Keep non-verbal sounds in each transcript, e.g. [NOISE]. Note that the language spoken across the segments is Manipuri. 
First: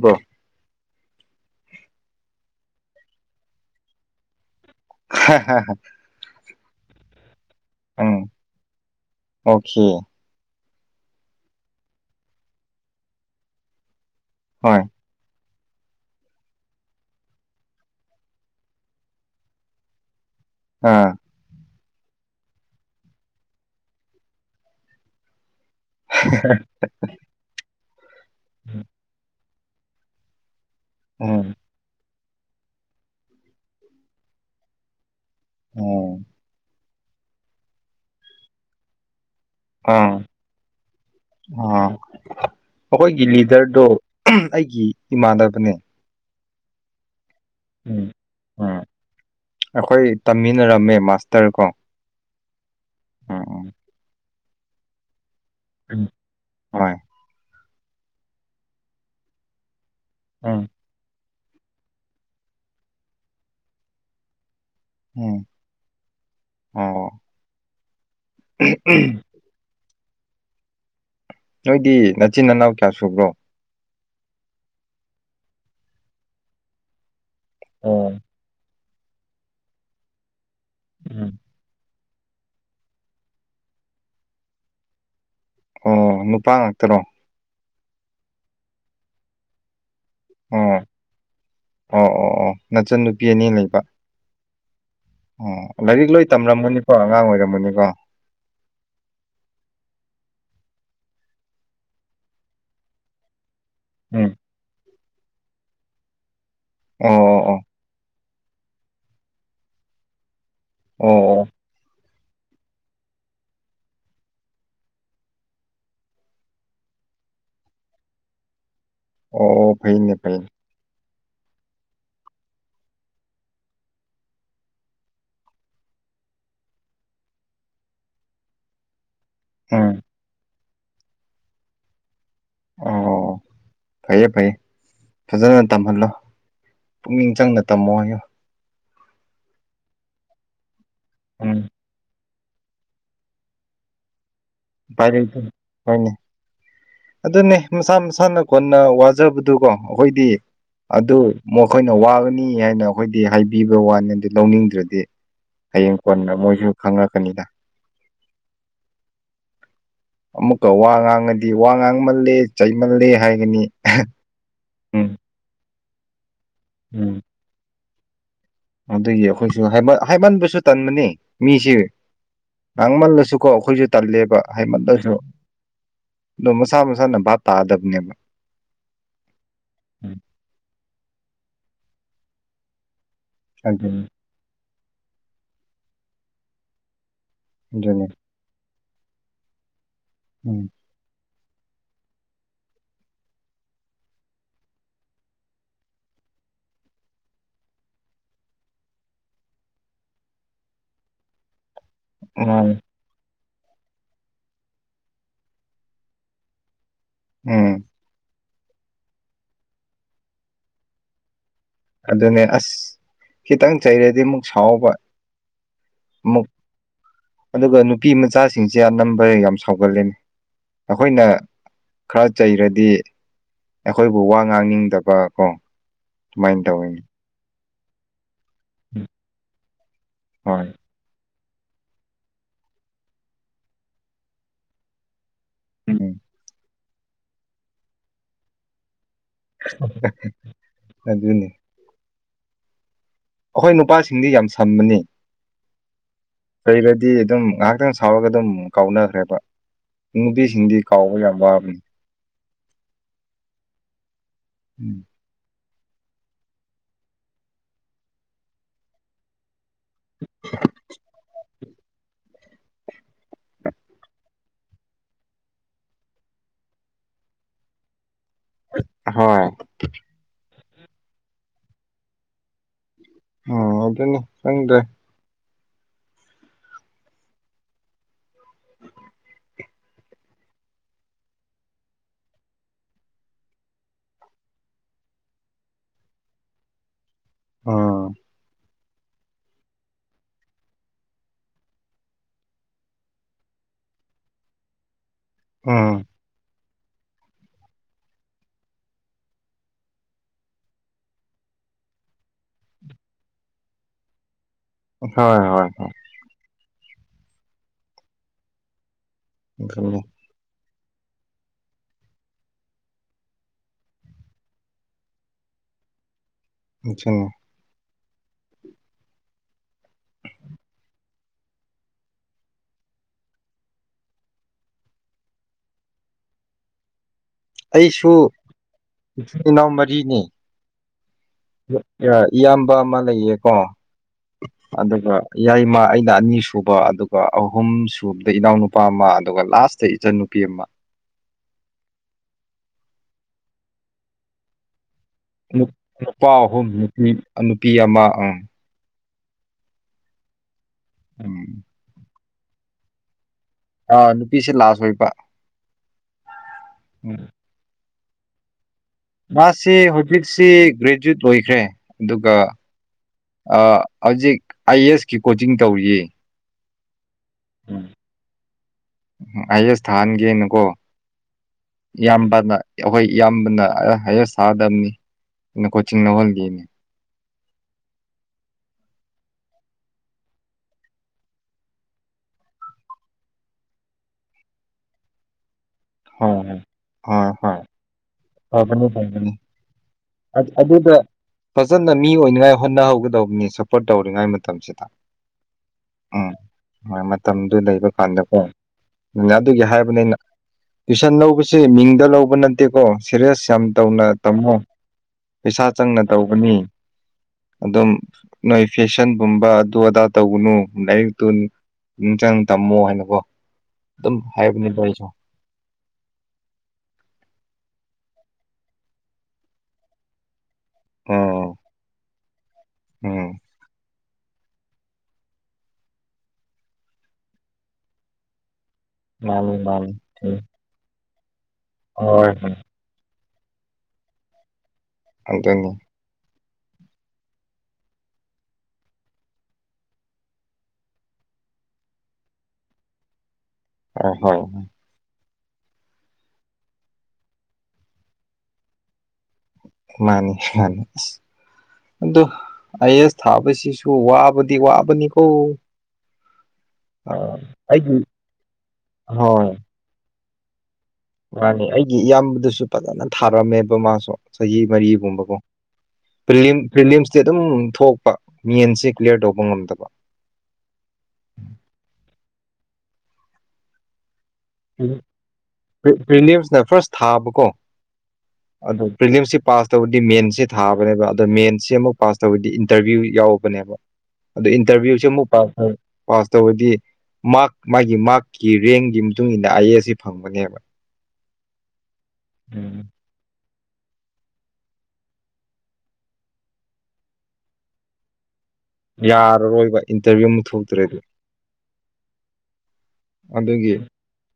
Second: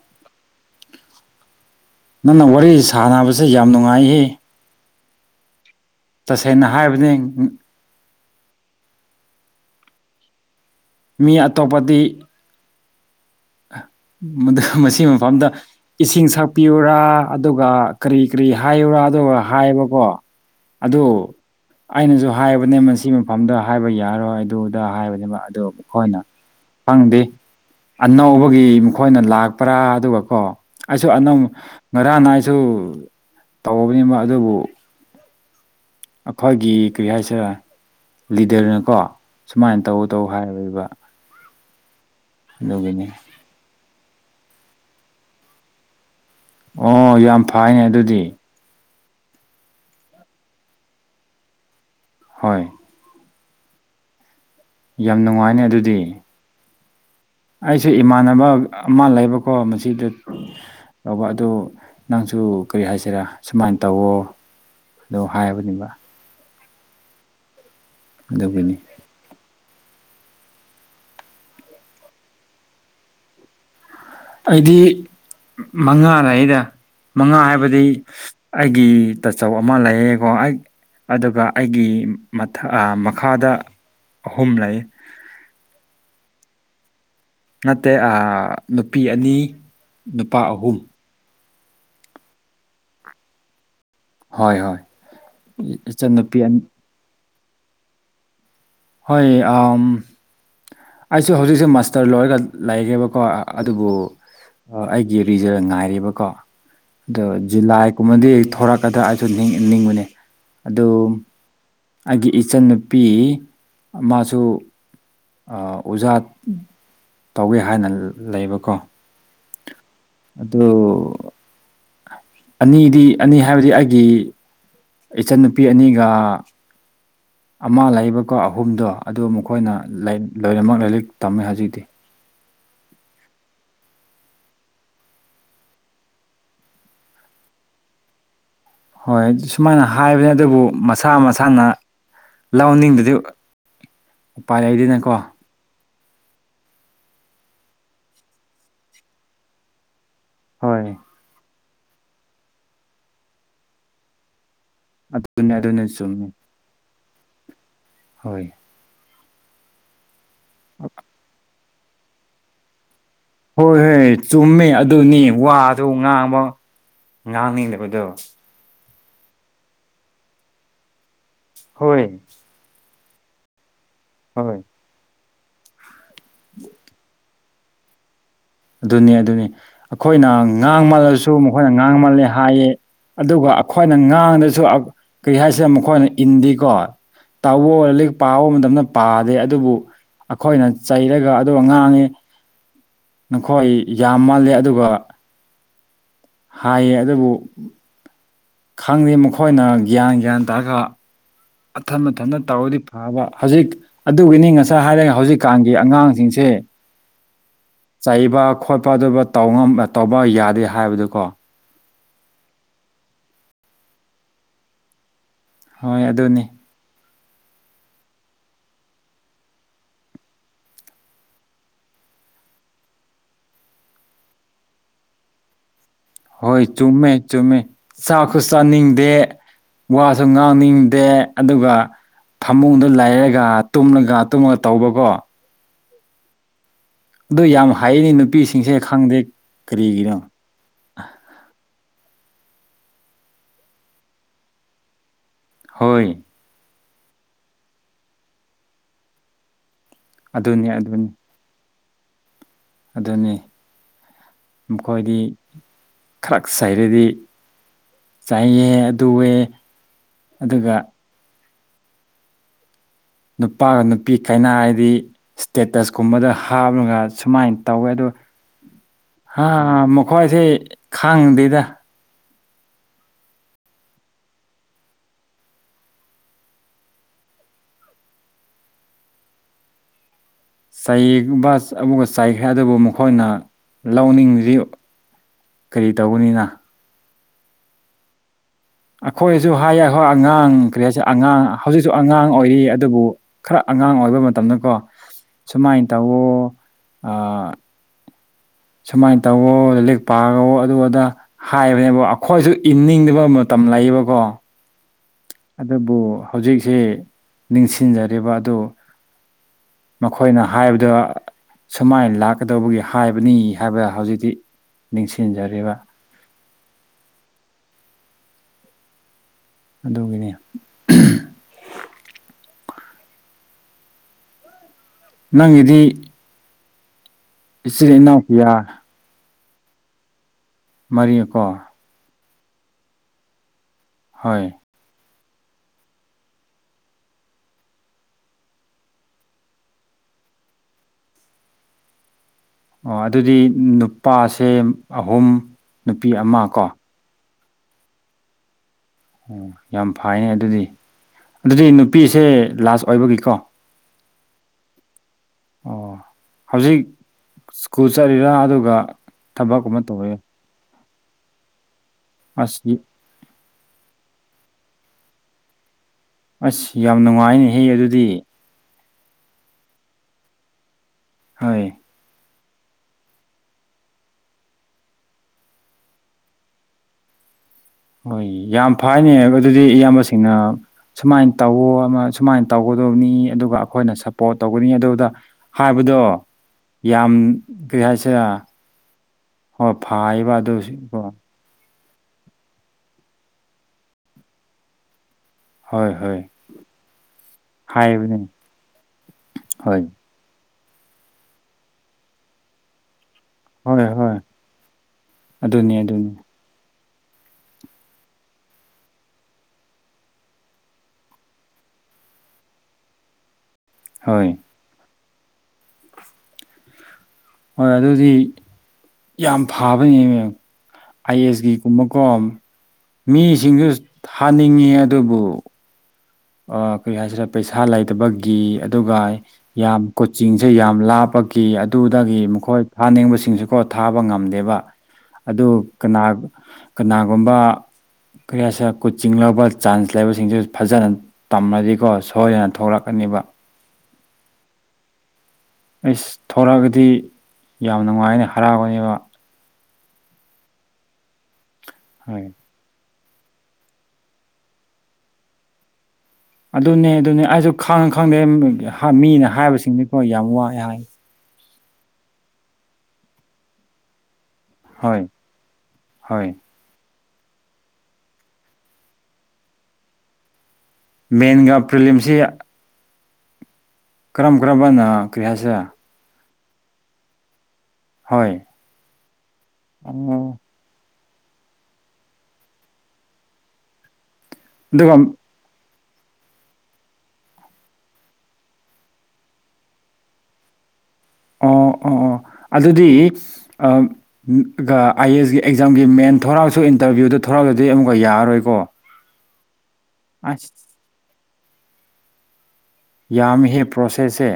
ꯕ꯭ꯔꯣ ꯅꯅ ꯋꯥꯔꯤ ꯁꯥꯟꯅꯕꯁꯦ ꯌꯥꯝ ꯅꯨꯡꯉꯥꯏꯌꯦ [UNINTELLIGIBLE] ꯇꯁꯦꯡꯅ ꯍꯥꯏꯕꯅꯤ ꯎꯝ ꯑꯣꯀꯦ ꯃꯤ ꯑꯇꯣꯞꯄꯗꯤ ꯃ ꯍꯣꯏ ꯃꯁꯤ ꯃꯐꯝꯗ ꯏꯁꯤꯡ ꯁꯛꯄꯤꯌꯨꯔꯥ ꯑꯗꯨꯒ ꯀꯔꯤ ꯀꯔꯤ ꯍꯥꯏꯌꯨꯔꯥ ꯑꯗꯨꯒ ꯍꯥꯏꯌꯦꯕꯀꯣ ꯑꯗꯣ ꯑꯥ ꯑꯩꯅꯁꯨ ꯍꯥꯏꯕꯅꯦ ꯃꯁꯤ ꯃꯐꯝꯗ ꯍꯥꯏꯕ ꯌꯥꯔꯣꯏ ꯑꯗꯨꯗ ꯍꯥꯏꯕꯅꯦꯕ ꯑꯗꯨ ꯑꯈꯣꯏꯅ ꯈꯪꯗꯦ ꯑꯅꯧꯕꯒꯤ ꯃꯈꯣꯏꯅ ꯂꯥꯛꯄ꯭ꯔꯥ ꯑꯗꯨꯒ ꯀꯣ ꯑꯩꯁꯨ ꯑꯅꯧ ꯎꯝ ꯉꯔꯥꯡꯅꯥ ꯗꯨ ꯇꯧꯕꯅꯤꯕ ꯑꯗꯨꯕꯨ ꯎꯝ ꯑꯈꯣꯏꯒꯤ ꯀꯔꯤ ꯍꯥꯏꯁꯤꯔ ꯂꯤꯗꯔꯅꯀꯣ ꯁꯨꯃꯥꯏꯅ ꯇꯧ ꯇꯧ ꯍꯥꯏꯔꯤꯕ ꯑ ꯑꯈꯣꯏꯒꯤ ꯂꯤꯗꯔꯗꯣ ꯑꯩꯒꯤ ꯏꯃꯥꯟꯅꯕꯅꯦ ꯑꯣ ꯌꯥꯝ ꯐꯥꯏ ꯎꯝ ꯑꯗꯨꯗꯤ ꯎꯝ ꯑꯩꯈꯣꯏ ꯇꯝꯃꯤꯟꯅꯔꯝꯃꯦ ꯃꯥꯁꯇꯔ ꯀꯣ ꯍꯣꯏ ꯎꯝ ꯌꯥꯝ ꯅꯨꯡꯉꯥꯏꯅꯦ ꯑꯗꯨꯗꯤ ꯎꯝ ꯍꯣꯏ ꯑꯩꯁꯨ ꯏꯃꯥꯟꯅꯕ ꯑꯃ ꯂꯩꯕꯀꯣ ꯃꯁꯤꯗ ꯎꯝ ꯇꯧꯕ ꯑꯗꯨ ꯅꯪꯁꯨ ꯀꯔꯤ ꯍꯥꯏꯁꯤꯔꯥ ꯁꯨꯃꯥꯏꯅ ꯇꯧꯋꯣ ꯑꯗꯣ ꯎꯝ ꯍꯥꯏꯕꯅꯦꯕ ꯑꯣ ꯗꯕꯅꯤ ꯅꯣꯏꯗꯤ ꯅꯆꯤꯟ ꯅꯅꯥꯎ ꯀꯌꯥ ꯁꯨꯕ꯭ꯔꯣ ꯑꯩꯗꯤ ꯃꯉꯥꯅꯦ ꯑꯩꯗ ꯃꯉꯥ ꯍꯥꯏꯕꯗꯤ ꯑꯣ ꯒꯤ ꯇꯥꯆꯧ ꯑꯃ ꯂꯩꯌꯦꯀꯣ ꯑꯩ ꯎꯝ ꯑꯗꯨꯒ ꯑꯩꯒꯤ ꯃꯈꯥꯗ ꯑꯍꯨꯝ ꯂꯩ ꯑꯣ ꯅꯨꯄꯥ ꯉꯥꯛꯇꯔꯣ ꯅꯠꯇꯦ ꯅꯨꯄꯤ ꯑꯅꯤ ꯅꯨꯄꯥ ꯑꯍꯨꯝ ꯑꯣ ꯑꯣ ꯑꯣ ꯑꯣ ꯅꯆꯟ ꯅꯨꯄꯤ ꯑꯅꯤ ꯂꯩꯕ ꯍꯣꯏ ꯍꯣꯏ ꯑꯣ ꯂꯥꯏꯔꯤꯛ ꯂꯣꯏ ꯏꯆꯟꯅꯨꯄꯤ ꯑꯅꯤ ꯇꯝꯔꯝꯃꯅꯤꯀꯣ ꯑꯉꯥꯡ ꯑꯣꯏꯔꯝꯃꯅꯤꯀꯣ ꯍꯣꯏ ꯑꯝ ꯑꯩꯁꯨ ꯍꯧꯖꯤꯛꯁꯦ ꯃꯥꯁꯇꯔ ꯂꯣꯏꯔꯒ ꯂꯩꯒꯦꯕꯀꯣ ꯑꯗꯨꯕꯨ ꯎꯝ ꯑꯩꯒꯤ ꯔꯤꯖꯜ ꯉꯥꯏꯔꯤꯕꯀꯣ ꯑꯣ ꯑꯗ ꯑꯣ ꯑꯣ ꯖꯨꯂꯥꯏ ꯀꯨꯝꯕꯗꯤ ꯊꯣꯔꯛꯀꯗ꯭ꯔ ꯑꯗꯨ ꯅꯤꯡꯕꯅꯦ ꯑꯗꯨ ꯑꯣ ꯑꯣ ꯑꯩꯒꯤ ꯏꯆꯟꯅꯨꯄꯤ ꯑꯃꯁꯨ ꯑꯣꯖꯥ ꯇꯧꯒꯦ ꯍꯥꯏꯅ ꯂꯩꯕꯀꯣ ꯑꯣ ꯑꯣ ꯐꯩꯅꯦ ꯐꯩꯅꯦ ꯑꯗꯨ ꯑꯅꯤꯗꯤ ꯑꯅꯤ ꯍꯥꯏꯕꯗꯤ ꯑꯩꯒꯤ ꯏꯆꯟꯅꯨꯄꯤ ꯑꯅꯤꯒ ꯑꯃ ꯂꯩꯕꯀꯣ ꯑꯍꯨꯝꯗꯣ ꯑꯗꯨ ꯃꯈꯣꯏꯅ ꯎꯝ ꯂꯣꯏꯅꯃꯛ ꯂꯥꯏꯔꯤꯛ ꯇꯝꯃꯦ ꯍꯧꯖꯤꯛꯇꯤ ꯑꯣ [UNINTELLIGIBLE] ꯐꯩꯌꯦ ꯐꯩꯌꯦ ꯐꯖꯅ ꯇꯝꯍꯜꯂꯣ ꯄꯨꯛꯅꯤꯡ ꯆꯪꯅ ꯇꯝꯃꯣ ꯍꯥꯏꯌꯣ ꯍꯣꯏ ꯁꯨꯃꯥꯏꯅ ꯍꯥꯏꯕꯅꯤ ꯑꯗꯨꯕꯨ ꯃꯁꯥ ꯃꯁꯥꯅ ꯎꯝ ꯂꯥꯎꯅꯤꯡꯗꯗꯤ ꯎꯄꯥꯏ ꯎꯄꯥꯏ ꯂꯩꯗꯦꯅꯦꯀꯣ ꯂꯩꯇꯦ ꯍꯣꯏꯅꯦ ꯑꯗꯨꯅꯦ ꯃꯁꯥ ꯃꯁꯥꯅ ꯀꯣꯟꯅ ꯋꯥꯖꯕꯗꯨꯀꯣ ꯑꯈꯣꯏꯗꯤ ꯍꯣꯏ ꯑꯗꯨ ꯃꯈꯣꯏꯅ ꯋꯥꯒꯅꯤ ꯍꯥꯏꯅ ꯑꯈꯣꯏꯗꯤ ꯍꯥꯏꯕꯤꯕ ꯋꯥꯅꯤ ꯑꯗꯨ ꯂꯧꯅꯤꯡꯗꯦ ꯗ꯭ꯔꯗꯤ ꯑꯗꯨꯅꯦ ꯑꯗꯨꯅꯦ ꯍꯌꯦꯡ ꯆꯨꯝꯃꯤ ꯀꯣꯟꯅ ꯃꯣꯏꯁꯨ ꯈꯪꯉꯛꯀꯅꯤꯗ ꯍꯣꯏ ꯑꯃꯨꯛꯀ ꯋꯥ ꯉꯥꯡꯉꯗꯤ ꯋꯥ ꯉꯥꯡꯃꯜꯂꯦ ꯆꯩꯃꯜꯂꯦ ꯍꯥꯏꯒꯅꯤ ꯍꯣꯏ ꯍꯣꯏ ꯆꯨꯝꯃꯦ ꯎꯝ ꯑꯗꯨꯅꯤ ꯋꯥꯗꯨ ꯉꯥꯡꯕ ꯎꯝ ꯉꯥꯡꯅꯤꯡꯗꯕ ꯗꯣ ꯑꯗꯨꯒꯤ ꯑꯈꯣꯏꯁꯨ ꯍꯥꯏꯃꯟꯕꯁꯨ ꯇꯟꯕꯅꯤ ꯍꯣꯏ ꯉꯥꯡꯃꯜꯂꯁꯨ ꯀꯣ ꯑꯩꯈꯣꯏꯁꯨ ꯇꯜꯂꯦꯕ ꯍꯣꯏ ꯍꯥꯏꯃꯜꯂꯁꯨ ꯑꯗꯣ ꯃꯁꯥ ꯃꯁꯥꯅ ꯚꯥꯞ ꯇꯥꯗꯕꯅꯦꯕ ꯑꯗꯨꯅꯤ ꯑꯗꯨꯅꯤ ꯑꯩꯈꯣꯏꯅ ꯉꯥꯡꯃꯜꯂꯁꯨ ꯃꯈꯣꯏꯅ ꯉꯥꯡ ꯃꯥꯜꯂꯦ ꯍꯥꯏꯌꯦ ꯑꯗꯨꯒ ꯑꯗꯨ ꯑꯩꯈꯣꯏꯅ ꯉꯥꯡꯗꯁꯨ ꯀꯔꯤ ꯍꯥꯏꯁꯤꯦ ꯃꯈꯣꯏꯅ ꯏꯟꯗꯤꯦꯀꯣ ꯇꯋ ꯑꯗꯨꯅꯤ ꯂꯤꯛ ꯄꯥꯕ ꯃꯇꯝꯗ ꯄꯥꯗꯦ ꯑꯗꯨꯕꯨ ꯑꯩꯈꯣꯏꯅ ꯎꯝ ꯆꯩꯔꯒ ꯑꯗꯨꯒ ꯉꯥꯡꯉꯤ ꯅꯈꯣꯏ ꯌꯥꯝ ꯃꯥꯜꯂꯦ ꯑꯗꯨꯒ ꯍꯥꯏꯌꯦ ꯑꯗꯨꯕꯨ ꯈꯪꯗꯦ ꯃꯈꯣꯏꯅ ꯒ꯭ꯌꯥꯟ ꯒ꯭ꯌꯥꯟ ꯇꯥꯔꯒ ꯑꯊꯟ ꯑꯊꯟꯇ ꯇꯧꯔꯗꯤ ꯐꯕ ꯍꯧꯖꯤꯛ ꯑꯗꯨꯒꯤꯅꯤ ꯉꯁꯥꯏ ꯍꯥꯏꯔꯒ ꯍꯧꯖꯤꯛꯀꯥꯟꯒꯤ ꯑꯉꯥꯡꯁꯤꯡꯁꯦ ꯎꯝ ꯆꯩꯕ ꯈꯣꯠꯄ ꯑꯗꯨꯕ ꯇꯧꯕ ꯌꯥꯗꯦ ꯍꯥꯏꯕꯗꯨꯀꯣ ꯑꯗꯨꯅꯦ ꯑꯁ ꯈꯤꯇꯪ ꯆꯩꯔꯗꯤ ꯑꯃꯨꯛ ꯁꯥꯎꯕ ꯍꯣꯏ ꯑꯗꯨꯅꯦ ꯑꯃꯨꯛ ꯑꯗꯨꯒ ꯅꯨꯄꯤ ꯃꯆꯥꯁꯤꯡꯁꯦ ꯑꯅꯝꯕ ꯌꯥꯝ ꯁꯥꯎꯒꯂꯅꯦ ꯑꯩꯈꯣꯏꯅ ꯈꯔ ꯆꯩꯔꯗꯤ ꯑꯩꯈꯣꯏꯕꯨ ꯋꯥ ꯉꯥꯡꯅꯤꯡꯗꯕ ꯀꯣ ꯑꯗꯨꯃꯥꯏꯅ ꯍꯣꯏ ꯇꯧꯋꯤꯅꯤ ꯆꯨꯝꯃꯦ ꯆꯨꯝꯃꯦ ꯆꯥꯛꯁꯨ ꯆꯥꯅꯤꯡꯗꯦ ꯋꯥꯁꯨ ꯍꯣꯏ ꯉꯥꯡꯅꯤꯡꯗꯦ ꯑꯗꯨꯒ ꯐꯃꯨꯡꯗꯣ ꯂꯩꯔꯒ ꯇꯨꯝꯂꯒ ꯇꯨꯝꯂꯒ ꯇꯧꯕꯀꯣ ꯎꯝ ꯑꯗꯨ ꯌꯥꯝ ꯍꯥꯏꯅꯤ ꯅꯨꯄꯤꯁꯤꯡꯁꯦ ꯈꯪꯗꯦ ꯑꯗꯨ ꯀꯔꯤꯒꯤꯅꯣ ꯑꯗꯨꯅꯤ ꯑꯩꯈꯣꯏ ꯅꯨꯄꯥꯁꯤꯡꯗꯤ ꯌꯥꯝ ꯁꯝꯕꯅꯤ ꯍꯣꯏ ꯐꯩꯔꯗꯤ ꯑꯗꯨꯝ ꯉꯥꯏꯍꯥꯛꯇꯪ ꯁꯥꯎꯔꯒ ꯑꯗꯨꯝ ꯀꯥꯎꯅꯈ꯭ꯔꯦꯕ ꯑꯗꯨꯅꯤ ꯅꯨꯄꯤꯁꯤꯡꯗꯤ ꯑꯗꯨꯅꯤ ꯀꯥꯎꯕ ꯌꯥꯝ ꯋꯥꯕꯅꯤ ꯑꯗꯨꯅꯤ ꯃꯈꯣꯏꯗꯤ ꯈꯔ ꯁꯩꯔꯗꯤ ꯆꯥꯏꯌꯦ ꯑꯗꯨꯋꯦ ꯑꯗꯨꯒ [INAUDIBLE] ꯅꯨꯄꯥꯒ ꯅꯨꯄꯤ ꯀꯩꯅꯥ ꯍꯥꯏꯗꯤ ꯏꯁꯇꯦꯇꯁꯀꯨꯝꯕꯗ ꯍꯥꯞꯂꯒ ꯁꯨꯃꯥꯏꯅ ꯇꯧꯋꯦ ꯑꯗ ꯍꯣꯏ ꯍꯥ ꯃꯈꯣꯏꯁꯦ ꯈꯥꯡꯗꯦꯗ ꯎ ꯑꯗꯨꯅꯤ ꯈꯪꯗꯦ [INAUDIBLE] ꯆꯩꯕ ꯑꯃꯨ ꯆꯩꯥꯏꯈ꯭ꯔꯦ ꯑꯗꯨꯕꯨ ꯃꯈꯣꯏꯅ ꯂꯧꯅꯤꯡꯁꯤ ꯀꯔꯤ ꯇꯧꯕꯅꯤꯅ ꯑꯥ ꯑꯩꯈꯣꯏꯁꯨ ꯍꯥꯏꯌꯦ ꯑꯩꯈꯣꯏ ꯑꯉꯥꯡ ꯀꯔꯤ ꯍꯥꯏꯁꯦ ꯑꯉꯥꯡ ꯍꯧꯖꯤꯛꯁꯨ ꯑꯉꯥꯡ ꯑꯣꯏꯔꯤ ꯑꯗꯨꯕꯨ ꯈꯔ ꯑꯉꯥꯡ ꯑꯣꯏꯕ ꯃꯇꯝꯗꯀꯣ ꯁꯨꯃꯥꯏꯅ ꯎꯝ ꯇꯧꯋꯣ ꯁꯨꯃꯥꯏꯅ ꯇꯧꯋꯣ ꯂꯥꯏ ꯂꯤꯛ ꯄꯥꯔ ꯑꯗꯨ ꯑꯗ ꯍꯥꯏꯕꯅꯦꯕ ꯑꯩꯈꯣꯏꯁꯨ ꯏꯟꯅꯤꯡꯗꯕ ꯃꯇꯝ ꯍꯣꯏ ꯍꯣꯏ ꯍꯣꯏ ꯑꯗꯨ ꯍꯧ ꯁꯦ ꯅꯤꯡꯁꯤꯡꯖꯔꯤꯕ ꯑꯗꯨ ꯏꯈꯅ ꯃꯈꯣꯏꯅ ꯍꯥꯏꯕꯗ ꯁꯨꯃꯥꯏꯅ ꯂꯥꯛꯀꯗꯧꯕꯒꯤ ꯍꯥꯏꯕꯅꯤ ꯍꯥꯏꯕꯗ ꯍꯧꯖꯤꯛꯇꯤ ꯅꯤꯡꯁꯤꯡꯖꯔꯤꯕ ꯏꯆꯅ ꯑꯗꯨꯒꯤꯅꯦ ꯅꯪꯒꯤꯗꯤ ꯏꯆꯤꯜ ꯏꯅꯥꯎ ꯀꯌꯥ ꯏꯆꯤꯜ ꯏꯅꯥꯎ ꯃꯔꯤꯅꯤ ꯃꯔꯤꯌ ꯏꯌꯥꯝꯕ ꯑꯃ ꯂꯩꯌꯦꯀꯣ ꯍꯣꯏ ꯑꯗꯨꯒ ꯌꯥꯏꯃ ꯑꯩꯅ ꯑꯅꯤ ꯁꯨꯕ ꯑꯗꯨꯒ ꯑꯍꯨꯝ ꯁꯨꯕꯗ ꯏꯅꯥꯎꯅꯨꯄꯥ ꯑꯃ ꯑꯗꯨꯒ ꯂꯥꯁꯇ ꯏꯆꯟ ꯅꯨꯨ ꯄꯤ ꯑꯦꯝꯃ ꯑꯣ ꯑꯗꯨꯗꯤ ꯅꯨꯄꯥꯁꯦ ꯑꯍꯨꯝ ꯅꯨꯄꯤ ꯅꯨꯄꯥ ꯑꯃ ꯀꯣ ꯑꯍꯨꯝ ꯅꯨꯄꯤ ꯅꯨꯄꯤ ꯑꯃ ꯎꯝ ꯑꯣ ꯌꯥꯝ ꯐꯩꯅꯦ ꯑꯗꯨꯗꯤ ꯎꯝ ꯑꯗꯨꯗꯤ ꯅꯨꯄꯤꯁꯦ ꯂꯥꯁ ꯑꯣꯏꯕꯒꯤꯀꯣ ꯑꯥ ꯅꯨꯄꯤꯁꯦ ꯂꯥꯁ ꯑꯣꯏꯕ ꯑꯣ ꯍꯧꯖꯤꯛ ꯎꯝ ꯁ꯭ꯀꯨꯜ ꯆꯠꯂꯤꯔꯥ ꯑꯗꯨꯒ ꯊꯕꯛ ꯃꯥꯁꯤ ꯑꯃ ꯇꯧꯔꯦ ꯍꯧꯖꯤꯛꯁꯤ ꯒ꯭ꯔꯦꯖꯨꯋꯦꯠ ꯑꯣꯏꯈ꯭ꯔꯦ ꯑꯗꯨꯒ ꯑꯁ ꯍꯧꯖꯤꯛ ꯑꯥꯏ ꯑꯦ ꯑꯦꯁ ꯀꯤ ꯀꯣꯆꯤꯡ ꯇꯧꯔꯤꯌꯦ ꯑꯁ ꯌꯥꯝ ꯅꯨꯡꯉꯥꯏꯅꯦꯍꯦ ꯑꯗꯨꯗꯤ ꯑꯩꯁ ꯊꯥꯥꯟꯒꯦꯅꯀꯣ ꯍꯣꯏ ꯌꯥꯝꯌꯥꯝꯕꯅ ꯑꯩꯈꯣꯏ ꯏꯌꯥꯝꯕꯅꯌꯦꯔ ꯊꯥꯒꯗꯕꯅꯤ ꯑꯩꯅ ꯀꯣꯆꯤꯡ ꯂꯧꯍꯜꯂꯤꯅꯦ ꯍꯣꯏ ꯌꯥꯝ ꯐꯅꯦ ꯑꯗꯨꯗꯤ ꯏꯌꯥꯝꯕꯁꯤꯡꯅ ꯁꯨꯃꯥꯏꯅ ꯇꯧꯋꯣ ꯑꯃ ꯁꯨꯃꯥꯏꯅ ꯇꯧꯒ ꯇꯅꯤ ꯑꯗꯨꯒ ꯑꯩꯈꯣꯏꯅ ꯁꯞꯄꯣꯔꯠ ꯇꯧꯒꯅꯤ ꯑꯗꯨꯗ ꯍꯥꯏꯕꯗꯣ ꯍꯣꯏ ꯍꯣꯏ ꯌꯥꯝ ꯍꯣꯏ ꯍꯣꯏ ꯀꯔꯤ ꯍꯥꯏꯁꯔ ꯐꯕꯅꯤ ꯐꯕꯅꯤ ꯍꯣꯏ ꯐꯌꯦꯕ ꯑꯗꯨꯁꯨ ꯑꯗꯨꯗ ꯀꯣ ꯐꯖꯅ ꯃꯤ ꯑꯣꯏꯅꯉꯥꯏ ꯍꯣꯠꯅꯍꯧꯒꯗꯧꯕꯅꯤ ꯁꯞꯄꯣꯔꯠ ꯇꯧꯔꯤꯉꯩ ꯃꯇꯝꯁꯤꯗ ꯍꯣꯏ ꯍꯣꯏ ꯎꯝ ꯍꯣꯏ ꯃꯇꯝꯗꯨ ꯂꯩꯕ ꯍꯥꯏꯕꯅꯤ ꯀꯥꯟꯗꯀꯣ ꯎꯝ ꯑꯗꯨꯒꯤ ꯍꯣꯏ ꯍꯥꯏꯕꯅꯤꯅ ꯇꯨꯋꯏꯁꯟ ꯂꯧꯕꯁꯦ ꯃꯤꯡꯗ ꯂꯧꯕ ꯅꯠꯇꯦꯀꯣ ꯁꯦꯔꯤꯌꯁ ꯌꯥꯝ ꯍꯣꯏ ꯇꯧꯅ ꯍꯣꯏ ꯇꯝꯃꯣ ꯄꯩꯁꯥ ꯑꯗꯨꯅꯤ ꯆꯪꯅ ꯑꯗꯨꯅꯤ ꯇꯧꯒꯅꯤ ꯑꯗꯨꯝ ꯅꯣꯏ ꯐꯦꯁꯟꯒꯨꯝꯕ ꯑꯗꯨ ꯑꯗꯥ ꯇꯧꯒꯅꯨ ꯅꯣꯏ ꯇꯨ ꯅꯤꯡ ꯆꯪ ꯇꯝꯃꯣ ꯍꯥꯏꯅꯀꯣ ꯑꯗꯨꯝ ꯍꯣꯏ ꯍꯥꯏꯕꯅꯤꯗꯣ ꯑꯩꯁꯨ ꯍꯣꯏ ꯑꯗꯨꯗꯤ ꯌꯥꯝ ꯐꯕꯅꯦ ꯃꯦꯝ ꯑꯥꯏ ꯎꯝ ꯑꯦꯁꯒꯤ ꯀꯨꯝꯕ ꯀꯣꯝ ꯎꯝ ꯃꯤꯁꯤꯡꯗꯨ ꯊꯥꯅꯤꯡꯉꯤ ꯑꯗꯨꯕꯨ ꯀꯔꯤ ꯍꯥꯏꯁꯤꯔꯦ ꯄꯩꯁꯥ ꯂꯩꯇꯕꯒꯤ ꯑꯗꯨꯒ ꯃꯥꯅꯤ ꯃꯥꯅꯤ ꯌꯥꯝ ꯀꯣꯆꯤꯡꯁꯦ ꯌꯥꯝ ꯂꯥꯞꯄꯒꯤ ꯑꯗꯨꯗꯒꯤ ꯍꯣꯏ ꯍꯣꯏ ꯃꯈꯣꯏ ꯊꯥꯅꯤꯡꯕꯕꯁꯤ ꯁꯤꯡꯁꯨꯀꯣ ꯊꯥꯕ ꯉꯝꯗꯦꯕ ꯑꯗꯨ ꯑꯗꯨꯅꯤ ꯀꯅꯥ ꯀꯅꯥꯒꯨꯝꯕ ꯀꯔꯤꯌꯥꯁ ꯀꯨꯆꯤꯡ ꯂꯧꯕ ꯆꯥꯟꯁ ꯂꯩꯕꯁꯤꯡꯗꯨꯁꯨ ꯐꯖꯅ ꯇꯝꯃꯗꯤꯀꯣ ꯁꯣꯏꯗꯅ ꯊꯣꯛꯂꯛꯀꯅꯤꯕ ꯑ ꯍꯣꯏ ꯑꯩꯁ ꯊꯣꯔꯛꯑꯒꯗꯤ ꯌꯥꯝ ꯅꯨꯡꯉꯥꯏꯅ ꯍꯔꯥꯎꯒꯅꯦꯕ ꯃꯥꯅꯤ ꯃꯥꯅꯤ ꯍꯣꯏ ꯑꯗꯨꯣ ꯑ ꯑꯦꯁ ꯊꯥꯕꯁꯤꯁꯨ ꯋꯥꯕꯗꯤ ꯋꯥꯕꯅꯤꯀꯣ ꯑꯗꯨꯅꯦ ꯑꯗꯨꯅꯦ ꯑꯥ ꯑꯩꯁꯨ ꯈꯪꯉ ꯑꯩꯒꯤ ꯈꯪꯗꯦ ꯃꯤꯅ ꯍꯣꯏ ꯍꯥꯏꯕꯁꯤꯡꯗꯤꯀꯣ ꯌꯥꯝ ꯋꯥꯏ ꯍꯥꯏ ꯃꯥꯅꯤ ꯑꯩꯒꯤ ꯏꯌꯥꯝꯕꯗꯨꯁꯨ ꯐꯖꯅ ꯊꯥꯔꯝꯃꯦꯕ ꯃꯥꯁꯨ ꯆꯍꯤ ꯍꯣꯏ ꯃꯔꯤꯒꯨꯝꯕꯀꯣ ꯍꯣꯏ ꯄ꯭ꯔꯤꯌꯝ ꯄ꯭ꯔꯤꯌꯝ ꯑꯗꯨꯝ ꯊꯣꯛꯄ ꯃꯤꯟꯁꯦ ꯀ꯭ꯂꯤꯌꯥꯂꯤꯌꯥꯔ ꯇꯧꯕ ꯉꯝꯗꯕ ꯃꯦꯟꯒ ꯐ꯭ꯤꯂꯝꯁꯤ ꯀꯔꯝ ꯀꯔꯝꯕꯅ ꯀ꯭ꯔꯤꯌꯥꯁꯦ ꯄ꯭ꯔꯤꯂꯤꯌꯝꯁꯅ ꯐꯥꯔꯁ ꯊꯥꯕꯀꯣ ꯍꯣꯏ ꯑꯗꯣ ꯄ꯭ꯔꯤꯂꯤꯌꯝꯁꯤ ꯄꯥꯁ ꯇꯧꯕꯗꯤ ꯑꯣ ꯃꯦꯟꯁꯤ ꯊꯥꯕꯅꯦꯕ ꯑꯗ ꯃꯦꯟꯁꯤ ꯑꯃꯨꯛ ꯄꯥꯁ ꯇꯧꯔꯤꯗꯤ ꯏꯟꯇꯔꯚ꯭ꯌꯨ ꯌꯥꯎꯕꯅꯦꯕ ꯑꯗꯣ ꯑꯗꯨꯒ ꯏꯟꯇꯔꯚꯤꯌꯨꯁꯤ ꯑꯃꯨꯛ ꯄꯥꯁ ꯇꯧ ꯄꯥꯁ ꯇꯧꯕꯗꯤ ꯃꯥꯔꯛ ꯃꯥꯒꯤ ꯃꯥꯔꯛꯀꯤ ꯔꯦꯡꯒꯤ ꯃꯇꯨꯡ ꯏꯟꯅ ꯑꯌꯦ ꯑꯁꯤ ꯐꯪꯕꯅꯦꯕ ꯑꯣ ꯑꯣ ꯑꯣ ꯎꯝ ꯑꯗꯨꯗꯤ ꯑꯥꯏ ꯑꯦꯁꯒꯤ ꯑꯦꯛꯖꯥꯝꯒꯤ ꯃꯦꯟ ꯊꯣꯔꯥꯎꯁꯨ ꯏꯟꯇꯔꯚ꯭ꯌꯨꯗ ꯊꯧꯔꯥꯎꯗꯗꯤ ꯑꯃꯨꯛꯀ ꯌꯥꯔꯔꯣꯏꯀꯣ ꯌꯥꯔꯔꯣꯏꯕ ꯏꯟꯇꯔꯚꯤꯌꯨ ꯑꯃ ꯑꯁ ꯊꯣꯛꯇ꯭ꯔꯦ ꯑꯗꯨ ꯌꯥꯃꯍꯦ ꯑꯗꯨꯒꯤ ꯄ꯭ꯔꯣꯁꯦꯁꯦ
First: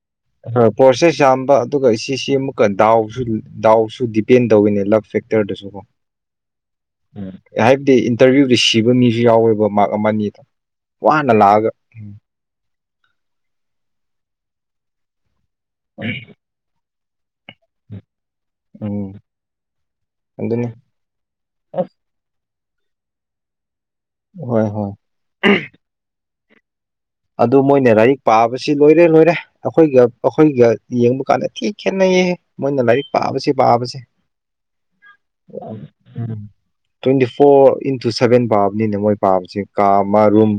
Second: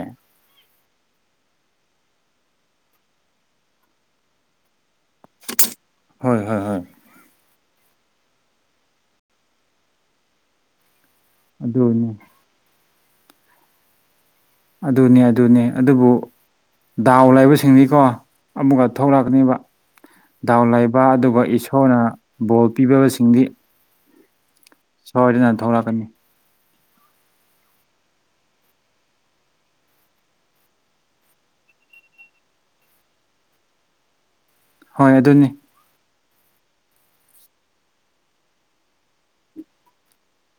ꯄ꯭ꯔꯣꯁꯦꯁ ꯌꯥꯝꯕ ꯑꯗꯨꯒ ꯁꯤꯁꯤ ꯑꯃꯨꯛꯀ ꯗꯥꯎꯁꯨ ꯗꯥꯎꯁꯨ ꯗꯤꯄꯦꯟ ꯇꯧꯋꯤꯅꯦ ꯂꯞ ꯁꯦꯛꯇꯔꯗꯁꯨꯀꯣ ꯍꯣꯏ ꯍꯣꯏ ꯍꯣꯏ ꯎꯝ ꯑꯦ ꯍꯥꯏꯕꯗꯤ ꯏꯟꯇꯔꯚꯤꯌꯨꯗ ꯁꯤꯕ ꯃꯤꯁꯨ ꯌꯥꯎꯋꯦꯕ ꯃꯥꯔꯛ ꯑꯃꯅꯤꯗ ꯋꯥꯅ ꯂꯥꯛꯑꯒ ꯎ ꯑꯗꯨꯅꯤ ꯑꯗꯨꯅꯦ ꯑꯗꯨꯅꯦ ꯑꯗꯨꯕꯨ ꯗꯥꯎ ꯂꯩꯕꯁꯤꯡꯅꯤꯀꯣ ꯑꯃꯨꯛꯀ ꯎꯝ ꯊꯣꯛꯂꯛꯅꯦꯕ ꯗꯥꯎꯟ ꯑꯗꯨꯅꯤ ꯂꯩꯕ ꯑꯗꯨꯒ ꯑꯁ ꯏꯁꯣꯔꯅ ꯕꯣ ꯄꯤꯕꯁꯤꯡꯗꯤ ꯍꯣꯏ ꯍꯣꯏ ꯁꯔꯤ ꯅ ꯊꯧꯂꯥ ꯀꯅꯤ ꯑꯗꯨ ꯃꯣꯏꯅ ꯂꯥꯏꯔꯤꯛ ꯄꯥꯕꯁꯤ ꯂꯣꯏꯔꯦ ꯂꯣꯏꯔꯦ ꯑꯩꯈꯣꯏꯒ ꯑꯩꯈꯣꯏꯒ ꯌꯦꯡꯕ ꯀꯥꯟꯗ ꯊꯤ ꯈꯦꯠꯅꯩ ꯍꯦ ꯃꯣꯏꯅ ꯂꯥꯏꯔꯤꯛ ꯄꯥꯕꯕꯁꯤꯦ ꯄꯥꯕꯁꯦ ꯍꯣꯏ ꯑꯗꯨꯅꯤ ꯎꯝ ꯇ꯭ꯋꯦꯟꯇꯤ ꯐꯣꯔ ꯏꯟꯇꯨ ꯁꯚꯦꯟ ꯄꯥꯕꯅꯤꯅꯦ ꯃꯣꯏ ꯄꯥꯕꯁꯦ ꯀꯥ ꯃꯔꯨꯝ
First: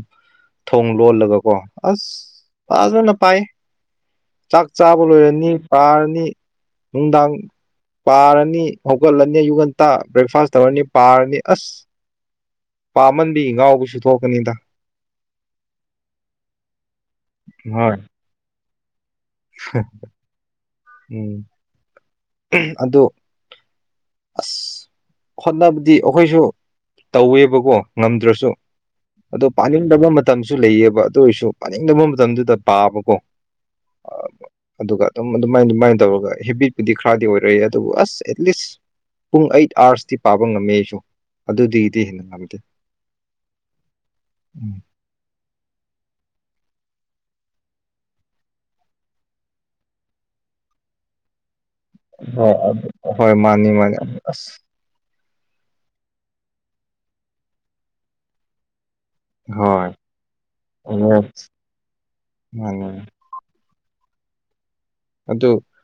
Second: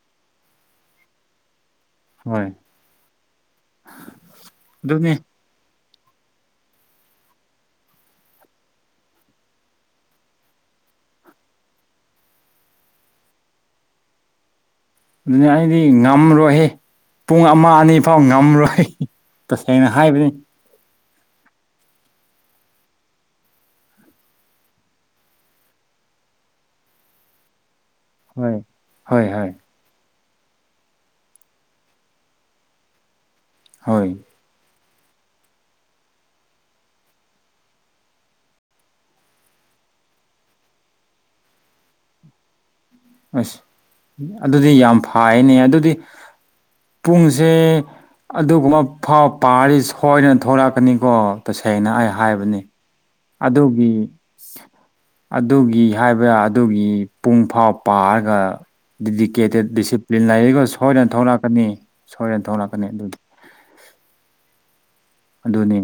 ꯊꯣꯡ ꯂꯣꯜꯂꯒ ꯀꯣ ꯑꯁ ꯍꯣꯏ ꯄꯥ ꯂꯅ ꯄꯥꯏ ꯆꯥꯛ ꯆꯥꯕ ꯑꯗꯨꯅꯤ ꯂꯣꯏꯔꯅꯤ ꯄꯥꯔꯅꯤ ꯅꯨꯡꯗꯥꯡ ꯄꯥꯔꯅꯤ ꯍꯧꯒꯠꯂꯅꯤ ꯑꯌꯨꯛ ꯉꯟꯇꯥ ꯕ꯭ꯔꯦꯛꯐꯥꯁ ꯇꯧꯔꯅꯤ ꯄꯥꯔꯅꯤ ꯑꯁ ꯄꯥꯃꯟꯕꯤ ꯉꯥꯎꯕꯁꯨ ꯊꯣꯛꯀꯅꯤꯗ ꯑꯗꯨꯅ ꯑꯩꯗꯤ ꯉꯝꯔꯣꯏꯍꯦ ꯄꯨꯡ ꯑꯃ ꯍꯣꯏ ꯑꯅꯤ ꯐꯥꯎ ꯉꯝꯔꯣꯏ ꯇꯁꯦꯡꯅ ꯍꯥꯏꯕꯅꯤ ꯎꯝ ꯑꯗꯨꯗ ꯑꯁ ꯍꯣꯠꯅꯕꯗꯤ ꯑꯩꯈꯣꯏꯁꯨ ꯇꯧꯋꯦꯕꯀꯣ ꯉꯝꯗ꯭ꯔꯁꯨ ꯍꯣꯏ ꯍꯣꯏ ꯑꯗꯣ ꯍꯣꯏ ꯄꯥꯅꯤꯡꯗꯕ ꯃꯇꯝꯁꯨ ꯂꯩꯌꯦꯕ ꯑꯗꯨ ꯑꯣꯏꯔꯁꯨ ꯄꯥꯅꯤꯡ ꯅꯝꯕ ꯃꯇꯝꯗꯨꯗ ꯄꯥꯕꯀꯣ ꯐ ꯑꯗꯨꯒ ꯑꯗꯨꯝ ꯑꯗꯨꯃꯥꯏꯅ ꯑꯗꯨꯃꯥꯏꯅ ꯇꯧꯔꯒ ꯍꯦꯕꯤꯠꯄꯨꯗꯤ ꯈꯔꯗꯤ ꯑꯣꯏꯔꯛꯏ ꯑꯗꯨꯕꯨ ꯑꯁ ꯑꯦꯠꯂꯤꯁ ꯄꯨꯡ ꯑꯩꯠ ꯑꯥꯋꯥꯔꯁꯇꯤ ꯄꯥꯕ ꯉꯝꯃꯦ ꯑꯩꯁꯨ ꯑꯗꯨꯗꯤ ꯍꯦꯟꯅ ꯉꯝꯗꯦ ꯑꯁ ꯎꯝ ꯑꯗꯨꯗꯤ ꯌꯥꯝ ꯐꯅꯦ ꯑꯗꯨꯗꯤ ꯄꯨꯡꯁꯦ ꯑꯗꯨꯒꯨꯝꯕ ꯐꯥꯎ ꯄꯥꯔꯤ ꯁꯣꯏꯅ ꯊꯂꯛꯀꯅꯤꯀꯣ ꯇꯁꯦꯡꯅ ꯑꯩ ꯍꯣꯏ ꯍꯥꯏꯕꯅꯤ ꯑꯗꯨ ꯍꯣꯏ ꯃꯥꯅꯤ ꯃꯥꯅꯤ ꯑꯗꯨꯒꯤ ꯑꯁ ꯑꯗꯨꯒꯤ ꯍꯥꯏꯕ ꯑꯗꯨꯒꯤ ꯄꯨꯡ ꯐꯥꯎ ꯄꯥꯔꯒ ꯗꯤꯀꯦꯇꯦꯠ ꯍꯣꯏ ꯗꯤꯁꯤꯄ꯭ꯂꯤꯟ ꯂꯩꯔꯒ ꯁꯣꯏꯗꯅ ꯍꯣꯏ ꯊꯣꯛꯂꯛꯀꯅꯤ ꯁꯣꯏꯗꯅ ꯊꯣꯛꯂꯛꯀꯅꯤ ꯃꯥꯅꯤ ꯑꯗꯨꯗꯤ [UNINTELLIGIBLE] ꯑꯗꯨ ꯑꯗꯨꯅꯦ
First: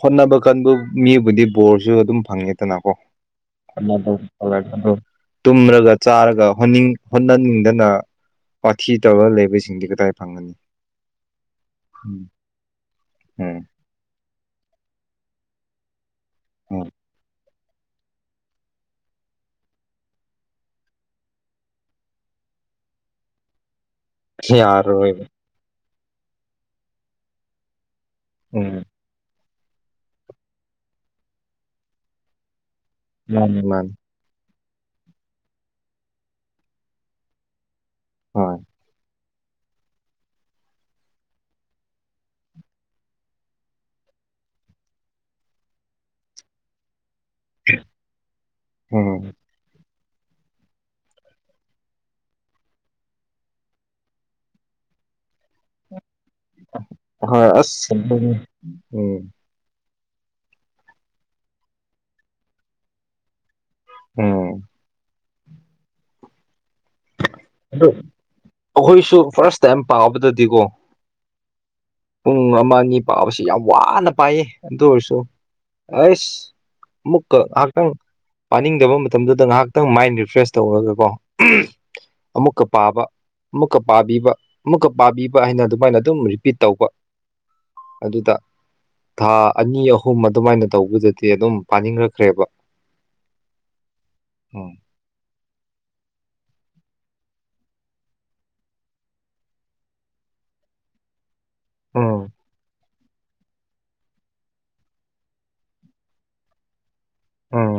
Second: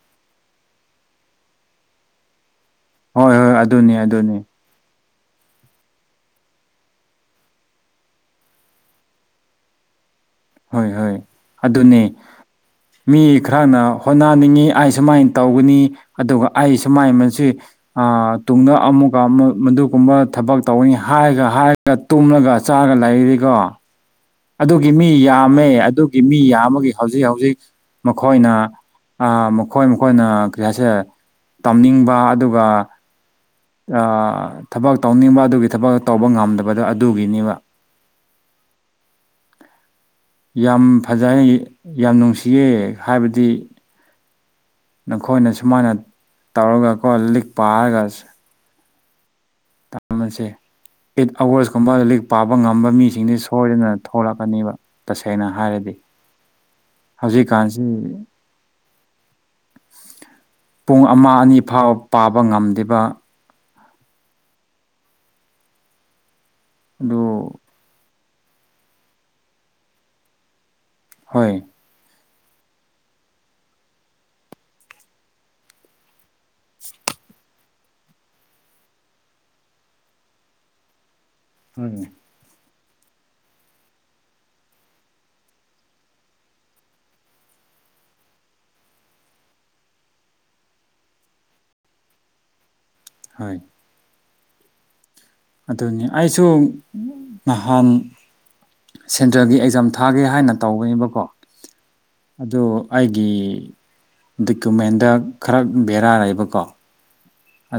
ꯍꯣꯠꯅꯕ ꯀꯟꯕꯨ ꯃꯤꯕꯨꯗꯤ ꯕꯣꯔꯁꯨ ꯑꯗꯨꯝ ꯐꯪꯉꯦ ꯠꯇꯅꯥꯀꯣ ꯍꯣꯏ ꯍꯣꯏ ꯑꯗꯨꯅꯤ ꯑꯗꯨꯅꯤ ꯇꯨꯝꯔꯒ ꯆꯥꯔꯒꯅꯤꯡ ꯍꯣꯠꯅꯅꯤꯡꯗꯅ ꯄꯊꯤ ꯇꯧꯔ ꯂꯩꯕꯁꯤꯡꯗꯤ ꯀꯗꯥꯏ ꯐꯪꯒꯅꯤ ꯍꯣꯏ ꯍꯣꯏ ꯑꯗꯨꯅꯦ ꯎꯝ ꯃꯤ ꯎꯝ ꯈꯔꯅ ꯍ ꯅꯥꯅꯤꯡꯉꯤ ꯑꯩ ꯁꯨꯃꯥꯏꯅ ꯇꯧꯒꯅꯤ ꯑꯗꯨꯒ ꯑꯩ ꯎꯝ ꯁꯨꯃꯥꯏꯅ ꯃꯁꯤ ꯇꯨꯡꯗ ꯑꯃꯨꯛꯀ ꯑꯃꯛ ꯃꯗꯨꯒꯨꯝꯕ ꯊꯕꯛ ꯇꯧꯅꯤ ꯍꯥꯏꯔꯒ ꯍꯥꯏꯔꯒ ꯇꯨꯝꯂꯒ ꯊꯑꯒ ꯂꯩꯔꯤꯀꯣ ꯑꯗꯨꯒꯤ ꯃꯤ ꯌꯥꯔꯔꯣꯏꯕ ꯌꯥꯝꯃꯦ ꯑꯗꯨꯒꯤ ꯃꯤ ꯌꯥꯝ ꯑꯃꯒꯤꯒꯤ ꯍꯧꯖꯤꯛ ꯍꯧꯖꯤꯛ ꯃꯈꯣꯏꯅ ꯎꯝ ꯃꯈꯣꯏ ꯃꯈꯣꯏꯅ ꯀꯔꯤ ꯍꯥꯏꯁꯦ ꯇꯝꯅꯤꯡꯕ ꯑꯗꯨꯒ ꯃꯥꯅꯤ ꯃꯥꯅꯤ ꯊꯕꯛ ꯇꯧꯅꯤꯡꯕ ꯑꯗꯨꯒꯤ ꯊꯕꯛ ꯇꯧꯕ ꯉꯝꯗꯕꯗꯣ ꯑꯗꯨꯒꯤꯅꯦꯕ ꯍꯣꯏ ꯌꯥꯝ ꯐꯖꯅ ꯌꯥꯝ ꯅꯨꯡꯁꯤꯌꯦ ꯍꯥꯏꯕꯗꯤ ꯅꯈꯣꯏꯅ ꯁꯨꯃꯥꯏꯅ ꯇꯧꯔꯒꯀꯣ ꯂꯤꯛꯄ ꯍꯥꯏꯔꯒ ꯍꯝ ꯇꯝꯃꯁꯦ ꯑꯩꯠ ꯑꯋꯥꯔꯁꯀꯨꯝꯕ ꯂꯩꯔꯤꯛ ꯄꯥꯕ ꯉꯝꯕ ꯃꯤꯁꯤꯡꯁꯤ ꯁꯣꯏꯗꯅ ꯊꯣꯛꯂꯛꯀꯅꯦꯕ ꯇꯁꯦꯡ ꯁꯦꯡꯅ ꯍꯥꯏꯔꯗꯤ ꯍꯣꯏ ꯍꯧꯖꯤꯛꯀꯥꯟꯁꯤ ꯑꯁ ꯑꯗꯨꯅꯤ ꯎꯝ ꯄꯨꯡ ꯑꯃ ꯑꯅꯤ ꯐꯥꯎ ꯄꯥꯕ ꯉꯝꯗ‌ꯦꯕ ꯎꯝ ꯑꯗꯨ ꯑꯗꯨ ꯑꯩꯈꯣꯏꯁꯨ ꯐꯥꯔꯁ ꯇꯥꯏꯝ ꯄꯥꯕꯗꯗꯤꯀꯣ ꯍꯣꯏ ꯄꯨꯡ ꯑꯃ ꯑꯅꯤ ꯄꯥꯕꯁꯤ ꯌꯥꯝ ꯋꯥꯅ ꯄꯥꯏꯌꯦ ꯑꯗꯨ ꯑꯣꯏꯔꯁꯨ ꯑꯩꯁ ꯑꯃꯨꯛꯀ ꯉꯥꯏꯍꯥꯛꯇꯪ ꯄꯥꯅꯤꯡꯗꯕ ꯃꯇꯝꯗꯨꯗ ꯉꯥꯏꯍꯥꯛꯇꯪ ꯃꯥꯏꯟ ꯔꯤꯐ꯭ꯔꯦꯁ ꯇꯧꯔꯒ ꯀꯣ ꯍ‌ꯣꯏꯅ‌ꯦ ꯄꯥꯕ ꯑꯃꯨꯛꯀ ꯄꯥꯕꯤꯕ ꯑꯃꯨꯛꯀ ꯄꯥꯕꯤꯕ ꯍꯥꯏꯅ ꯑꯗꯨꯃꯥꯏꯅ ꯑꯗꯨꯝ ꯔꯤꯄꯤꯠ ꯇꯧꯕ ꯑꯗꯨꯗ ꯊꯥ ꯑꯅꯤ ꯑꯍꯨꯝ ꯑꯗꯨꯃꯥꯏꯅ ꯇꯧꯕꯗꯗꯤ ꯑꯗꯨꯝ ꯄꯥꯅꯤꯡꯉꯛꯈ꯭ꯔꯦꯕ ꯍꯣꯏ ꯑꯣ ꯑꯗꯨꯅꯤ ꯑꯩꯁꯨ ꯅꯍꯥꯟ ꯁꯦꯟꯇ꯭ꯔ‌ꯦꯜꯒꯤ ꯑꯦꯛꯖꯥꯝ ꯊꯥꯒꯦ ꯍꯥꯏꯅ ꯇꯧꯒꯅꯦꯕꯀꯣ ꯎꯝ ꯑꯗꯨ ꯑꯩꯒꯤ ꯗꯣꯀꯨꯃꯦꯟꯗ ꯈꯔ ꯕꯦꯔꯥ ꯂꯩꯕꯀꯣ ꯑꯣ